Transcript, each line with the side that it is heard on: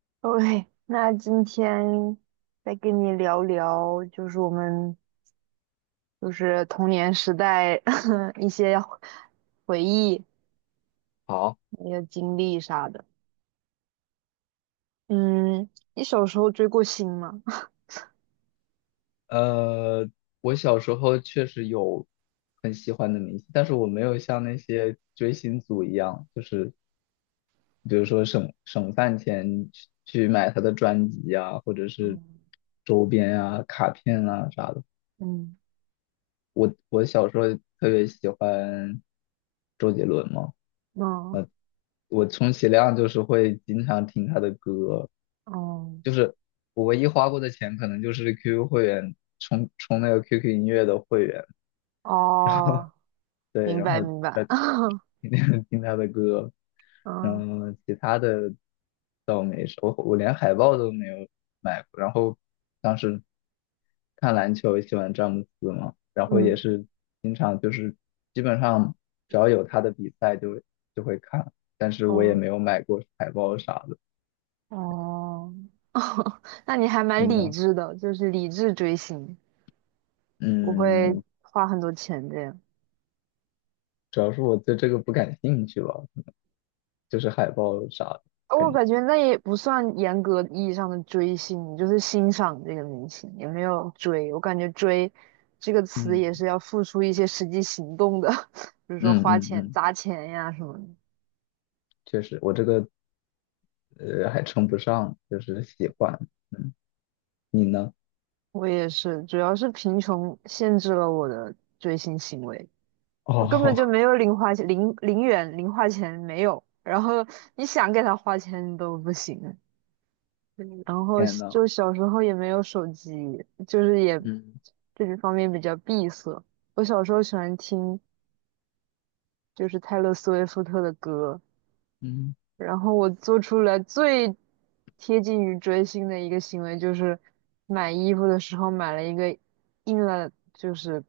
right: OK，那今天再跟你聊聊，就是我们就是童年时代 一些回忆、
left: 好，
right: 一些经历啥的。嗯，你小时候追过星吗？
left: 呃，我小时候确实有很喜欢的明星，但是我没有像那些追星族一样，就是比如说省饭钱去买他的专辑啊，或者 是
right: 嗯
left: 周边啊、卡片啊啥的。
right: 嗯
left: 我小时候特别喜欢周杰伦嘛，
right: 嗯
left: 我充其量就是会经常听他的歌，
right: 嗯
left: 就是我唯一花过的钱可能就是 QQ 会员充那个 QQ 音乐的会员。
right: 哦，
left: 对，
right: 明
left: 然
right: 白
left: 后
right: 明白。
left: 天 听听他的歌，
right: 嗯
left: 嗯，其他的倒没什么我连海报都没有买过。然后当时看篮球，喜欢詹姆斯嘛，然后也
right: 嗯
left: 是经常就是基本上只要有他的比赛就会看，但是我也
right: 嗯
left: 没有买过海报啥的。
right: 哦，那你还蛮
left: 你
right: 理
left: 呢？
right: 智的，就是理智追星，不会
left: 嗯，
right: 花很多钱这样。
left: 主要是我对这个不感兴趣吧，就是海报啥的，
right: 我
left: 感觉。
right: 感觉那也不算严格意义上的追星，你就是欣赏这个明星，也没有追。我感觉"追"这个词
left: 嗯
right: 也是要付出一些实际行动的，比如说
left: 嗯
right: 花
left: 嗯
right: 钱、
left: 嗯，
right: 砸钱呀什么的。
left: 确实，我这个还称不上，就是喜欢。嗯，你呢？
right: 我也是，主要是贫穷限制了我的追星行为，我
left: 哦，
right: 根本就 没有零花钱，零零元零花钱没有。然后你想给他花钱都不行。嗯然后
left: 天呐，
right: 小时候也没有手机，就是也
left: 嗯
right: 这个方面比较闭塞。我小时候喜欢听就是泰勒·斯威夫特的歌，
left: 嗯，
right: 然后我做出来最贴近于追星的一个行为就是买衣服的时候买了一个印了就是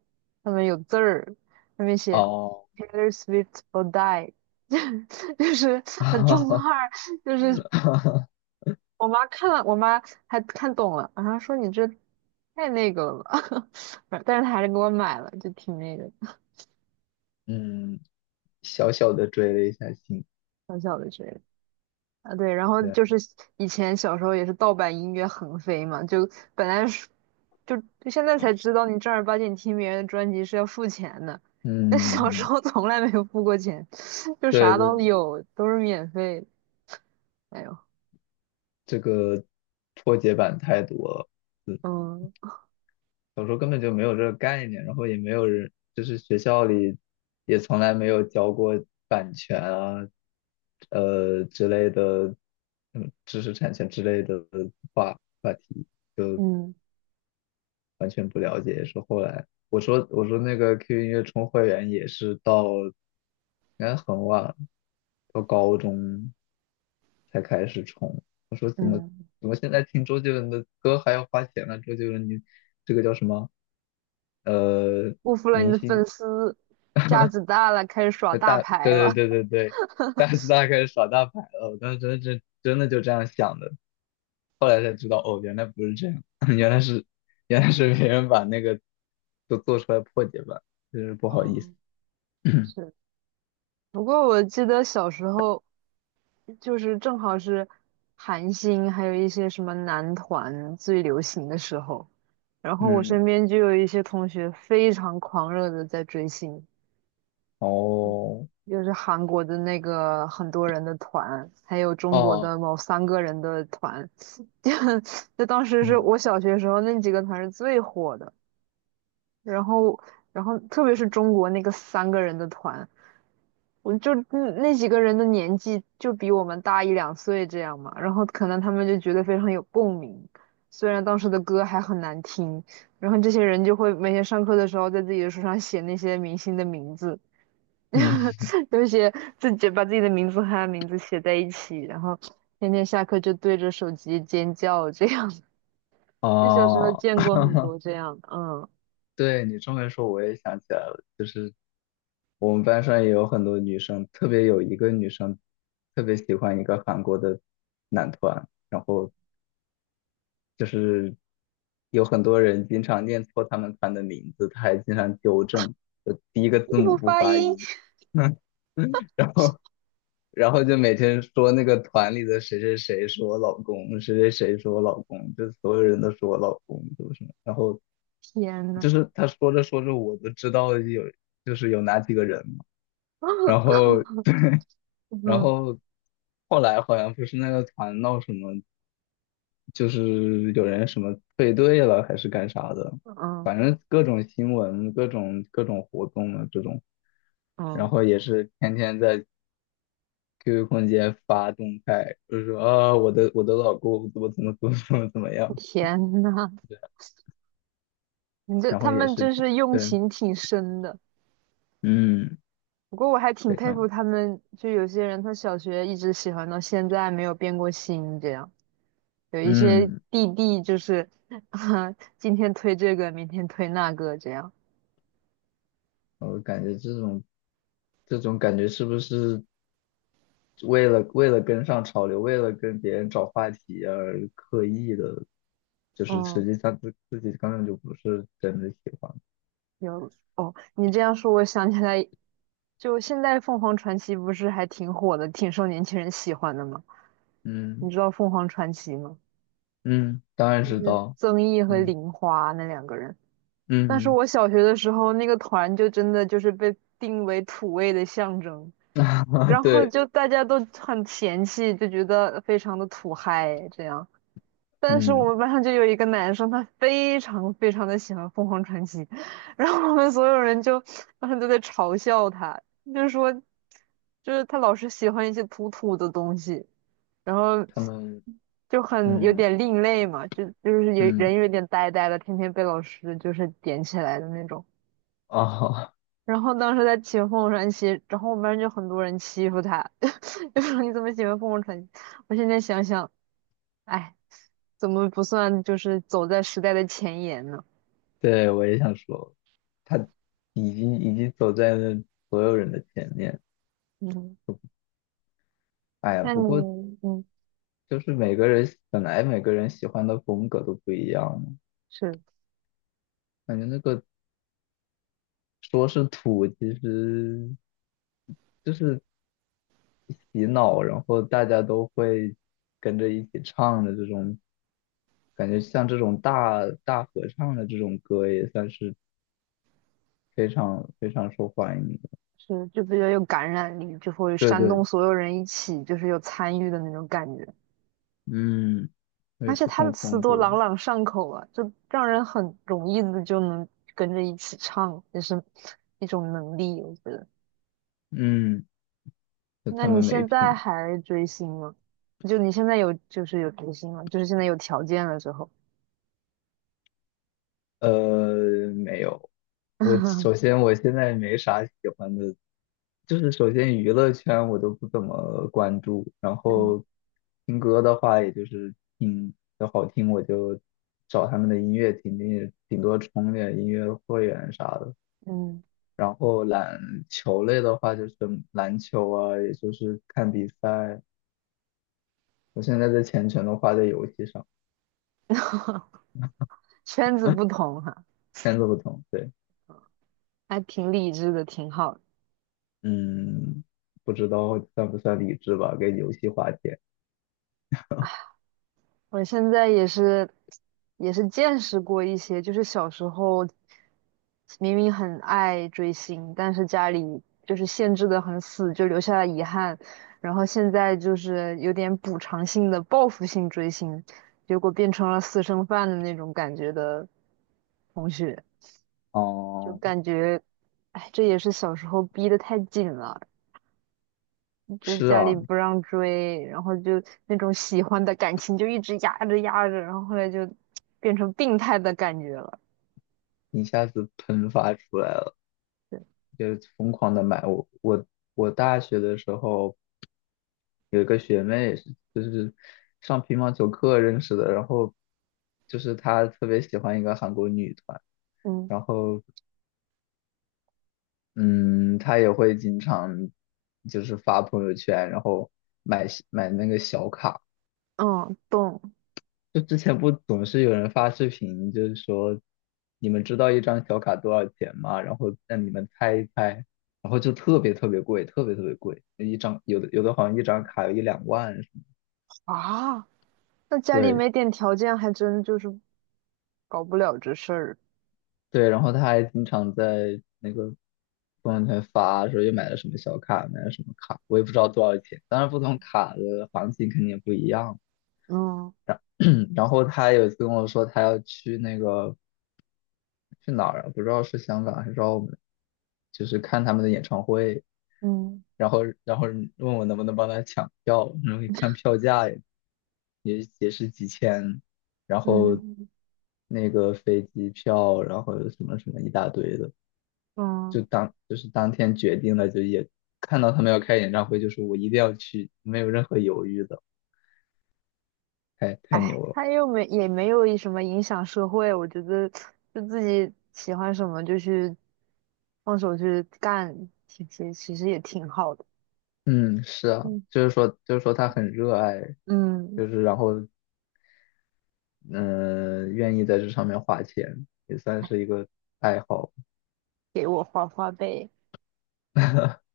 right: 上面有字儿，上面写
left: 哦，
right: Taylor Swift or Die，就是很中
left: 哈
right: 二，就是
left: 哈哈
right: 我妈看了，我妈还看懂了，然后说你这太那个了吧，但是她还是给我买了，就挺那个
left: 嗯，小小的追了一下星，
right: 小小的这个啊，对，然后
left: 对，
right: 就是以前小时候也是盗版音乐横飞嘛，就本来是就就现在才知道你正儿八经听别人的专辑是要付钱的，但小时
left: 嗯，
right: 候从来没有付过钱，就
left: 对
right: 啥
left: 对，
right: 都有，都是免费的，哎呦，
left: 这个破解版太多了，嗯，
right: 嗯
left: 小时候根本就没有这个概念，然后也没有人，就是学校里也从来没有教过版权啊，之类的，嗯，知识产权之类的话。话题。
right: 嗯
left: 完全不了解，也是后来我说那个 QQ 音乐充会员也是到应该很晚，到高中才开始充。
right: 嗯，
left: 怎么现在听周杰伦的歌还要花钱呢？周杰伦你这个叫什么？呃，
right: 辜负了你
left: 明
right: 的粉
left: 星
right: 丝，架子大了，开始耍大牌
left: 对
right: 了。
left: 对对对对，开始耍大牌了。我当时真的就这样想的。后来才知道，哦，原来不是这样，原来是原来是别人把那个都做出来破解版，真是不好意思。
right: 嗯，是。不过我记得小时候，就是正好是韩星，还有一些什么男团最流行的时候，然 后我
left: 嗯，
right: 身边就有一些同学非常狂热的在追星，
left: 哦，
right: 就是韩国的那个很多人的团，还有中国
left: 哦，
right: 的某三个人的团，就就当时是
left: 嗯
right: 我小学时候那几个团是最火的，然后然后特别是中国那个三个人的团。我就那几个人的年纪就比我们大一两岁这样嘛，然后可能他们就觉得非常有共鸣，虽然当时的歌还很难听，然后这些人就会每天上课的时候在自己的书上写那些明星的名字，
left: 嗯，
right: 就写自己把自己的名字和他的名字写在一起，然后天天下课就对着手机尖叫这样。就小时候
left: 哦，
right: 见过很 多这样的，嗯，
left: 对你这么一说，我也想起来了，就是我们班上也有很多女生，特别有一个女生特别喜欢一个韩国的男团，然后就是有很多人经常念错他们团的名字，他还经常纠正，就第一个字
right: 一
left: 母
right: 不
left: 不
right: 发
left: 发
right: 音，
left: 音，然后然后就每天说那个团里的谁谁谁是我老公，谁谁谁是我老公，就所有人都是我老公，就是什么，然后
right: 天
left: 就
right: 呐，
left: 是他说着说着我都知道有就是有哪几个人嘛，然后 然
right: 嗯
left: 后后来好像不是那个团闹什么。就是有人什么退队了还是干啥的，
right: 嗯
left: 反正各种新闻、各种各种活动的这种，然
right: 嗯，
left: 后也是天天在 QQ 空间发动态，就是说啊，我的老公怎么怎么怎么怎么怎么样，
right: 天呐。
left: 然
right: 他
left: 后也
right: 们
left: 是
right: 真是用
left: 对，
right: 情挺深的。
left: 嗯，
right: 不过我还挺
left: 非
right: 佩服
left: 常，
right: 他们，就有些人他小学一直喜欢到现在没有变过心，这样有一些
left: 嗯，
right: 弟弟就是啊，今天推这个，明天推那个，这样。
left: 我感觉这种感觉是不是？为了跟上潮流，为了跟别人找话题而刻意的，就是
right: 嗯，
left: 实际上自己根本就不是真的喜欢。
right: 有哦，你这样说，我想起来，就现在凤凰传奇不是还挺火的，挺受年轻人喜欢的吗？
left: 嗯
right: 你知道凤凰传奇吗？
left: 嗯，当然知道。
right: 曾毅和
left: 嗯
right: 玲花那两个人。但是
left: 嗯，
right: 我小学的时候，那个团就真的就是被定为土味的象征，
left: 啊
right: 然后
left: 对，
right: 就大家都很嫌弃，就觉得非常的土嗨这样。但是我
left: 嗯，
right: 们班上就有一个男生，他非常非常的喜欢凤凰传奇，然后我们所有人就当时都在嘲笑他，就是说，就是他老是喜欢一些土土的东西，然后
left: 他们，
right: 就很有
left: 嗯
right: 点另类嘛，就是有
left: 嗯，
right: 人有点呆呆的，天天被老师就是点起来的那种。
left: 哦，
right: 然后当时在骑凤凰传奇，然后我们班就很多人欺负他，就说你怎么喜欢凤凰传奇？我现在想想，哎，怎么不算就是走在时代的前沿呢？
left: 对，我也想说，他已经走在了所有人的前面。
right: 嗯，
left: 哎呀，
right: 那
left: 不过
right: 你嗯
left: 就是每个人本来每个人喜欢的风格都不一样嘛
right: 是
left: 感觉那个说是土，其实就是洗脑，然后大家都会跟着一起唱的这种，感觉像这种大合唱的这种歌也算是非常非常受欢迎的。
right: 是就比较有感染力，就会
left: 对
right: 煽
left: 对，
right: 动所有人一起，就是有参与的那种感觉。
left: 嗯，对，
right: 而且
left: 不
right: 他的
left: 同
right: 词
left: 风
right: 多
left: 格，
right: 朗朗上口啊，就让人很容易的就能跟着一起唱，也是一种能力，我觉得。
left: 嗯，就
right: 那
left: 他
right: 你
left: 们没
right: 现
left: 品。
right: 在还追星吗？就你现在有追星吗？就是现在有条件了之后，
left: 没有。我首 先我现在没啥喜欢的，就是首先娱乐圈我都不怎么关注，然
right: 嗯，
left: 后听歌的话，也就是听要好听我就找他们的音乐听听，顶多充点音乐会员啥的。
right: 嗯，
left: 然后篮球类的话，就是篮球啊，也就是看比赛。我现在在全程都花在游戏上，
right: 圈 子
left: 现
right: 不同哈，
left: 在都不同，对。
right: 还挺理智的，挺好。
left: 嗯，不知道算不算理智吧，跟游戏花钱。
right: 我现在也是，也是见识过一些，就是小时候明明很爱追星，但是家里就是限制的很死，就留下了遗憾。然后现在就是有点补偿性的报复性追星，结果变成了私生饭的那种感觉的同学，就
left: 哦，
right: 感觉，哎，这也是小时候逼得太紧了。就
left: 是
right: 家里
left: 啊，
right: 不让追，然后就那种喜欢的感情就一直压着压着，然后后来就变成病态的感觉了。
left: 一下子喷发出来了，
right: 对
left: 就疯狂的买。我大学的时候有一个学妹是就是上乒乓球课认识的，然后就是她特别喜欢一个韩国女团，
right: 嗯
left: 然后嗯，她也会经常就是发朋友圈，然后买那个小卡。
right: 嗯，懂
left: 就之前不总是有人发视频，就是说你们知道一张小卡多少钱吗？然后让你们猜一猜，然后就特别特别贵，特别特别贵，一张有的好像一张卡有一两万什么。
right: 啊。那家里
left: 对
right: 没点条件，还真就是搞不了这事儿。
left: 对，然后他还经常在那个朋友圈发说又买了什么小卡，买了什么卡，我也不知道多少钱。当然不同卡的行情肯定也不一样。
right: 嗯
left: 然后他有一次跟我说他要去那个去哪儿啊？不知道是香港还是澳门，就是看他们的演唱会，
right: 嗯
left: 然后问我能不能帮他抢票，然后一看票价也是几千，然后
right: 嗯
left: 那个飞机票，然后什么什么一大堆的，
right: 嗯，
left: 就是当天决定了，就也看到他们要开演唱会，就是我一定要去，没有任何犹豫的，太
right: 哎，
left: 牛了。
right: 他又没也没有什么影响社会，我觉得就自己喜欢什么就去放手去干，其实也挺好的。
left: 嗯，是啊，
right: 嗯
left: 就是说他很热爱，
right: 嗯。
left: 就是然后嗯、愿意在这上面花钱，也算是一个爱好。
right: 给我花花呗。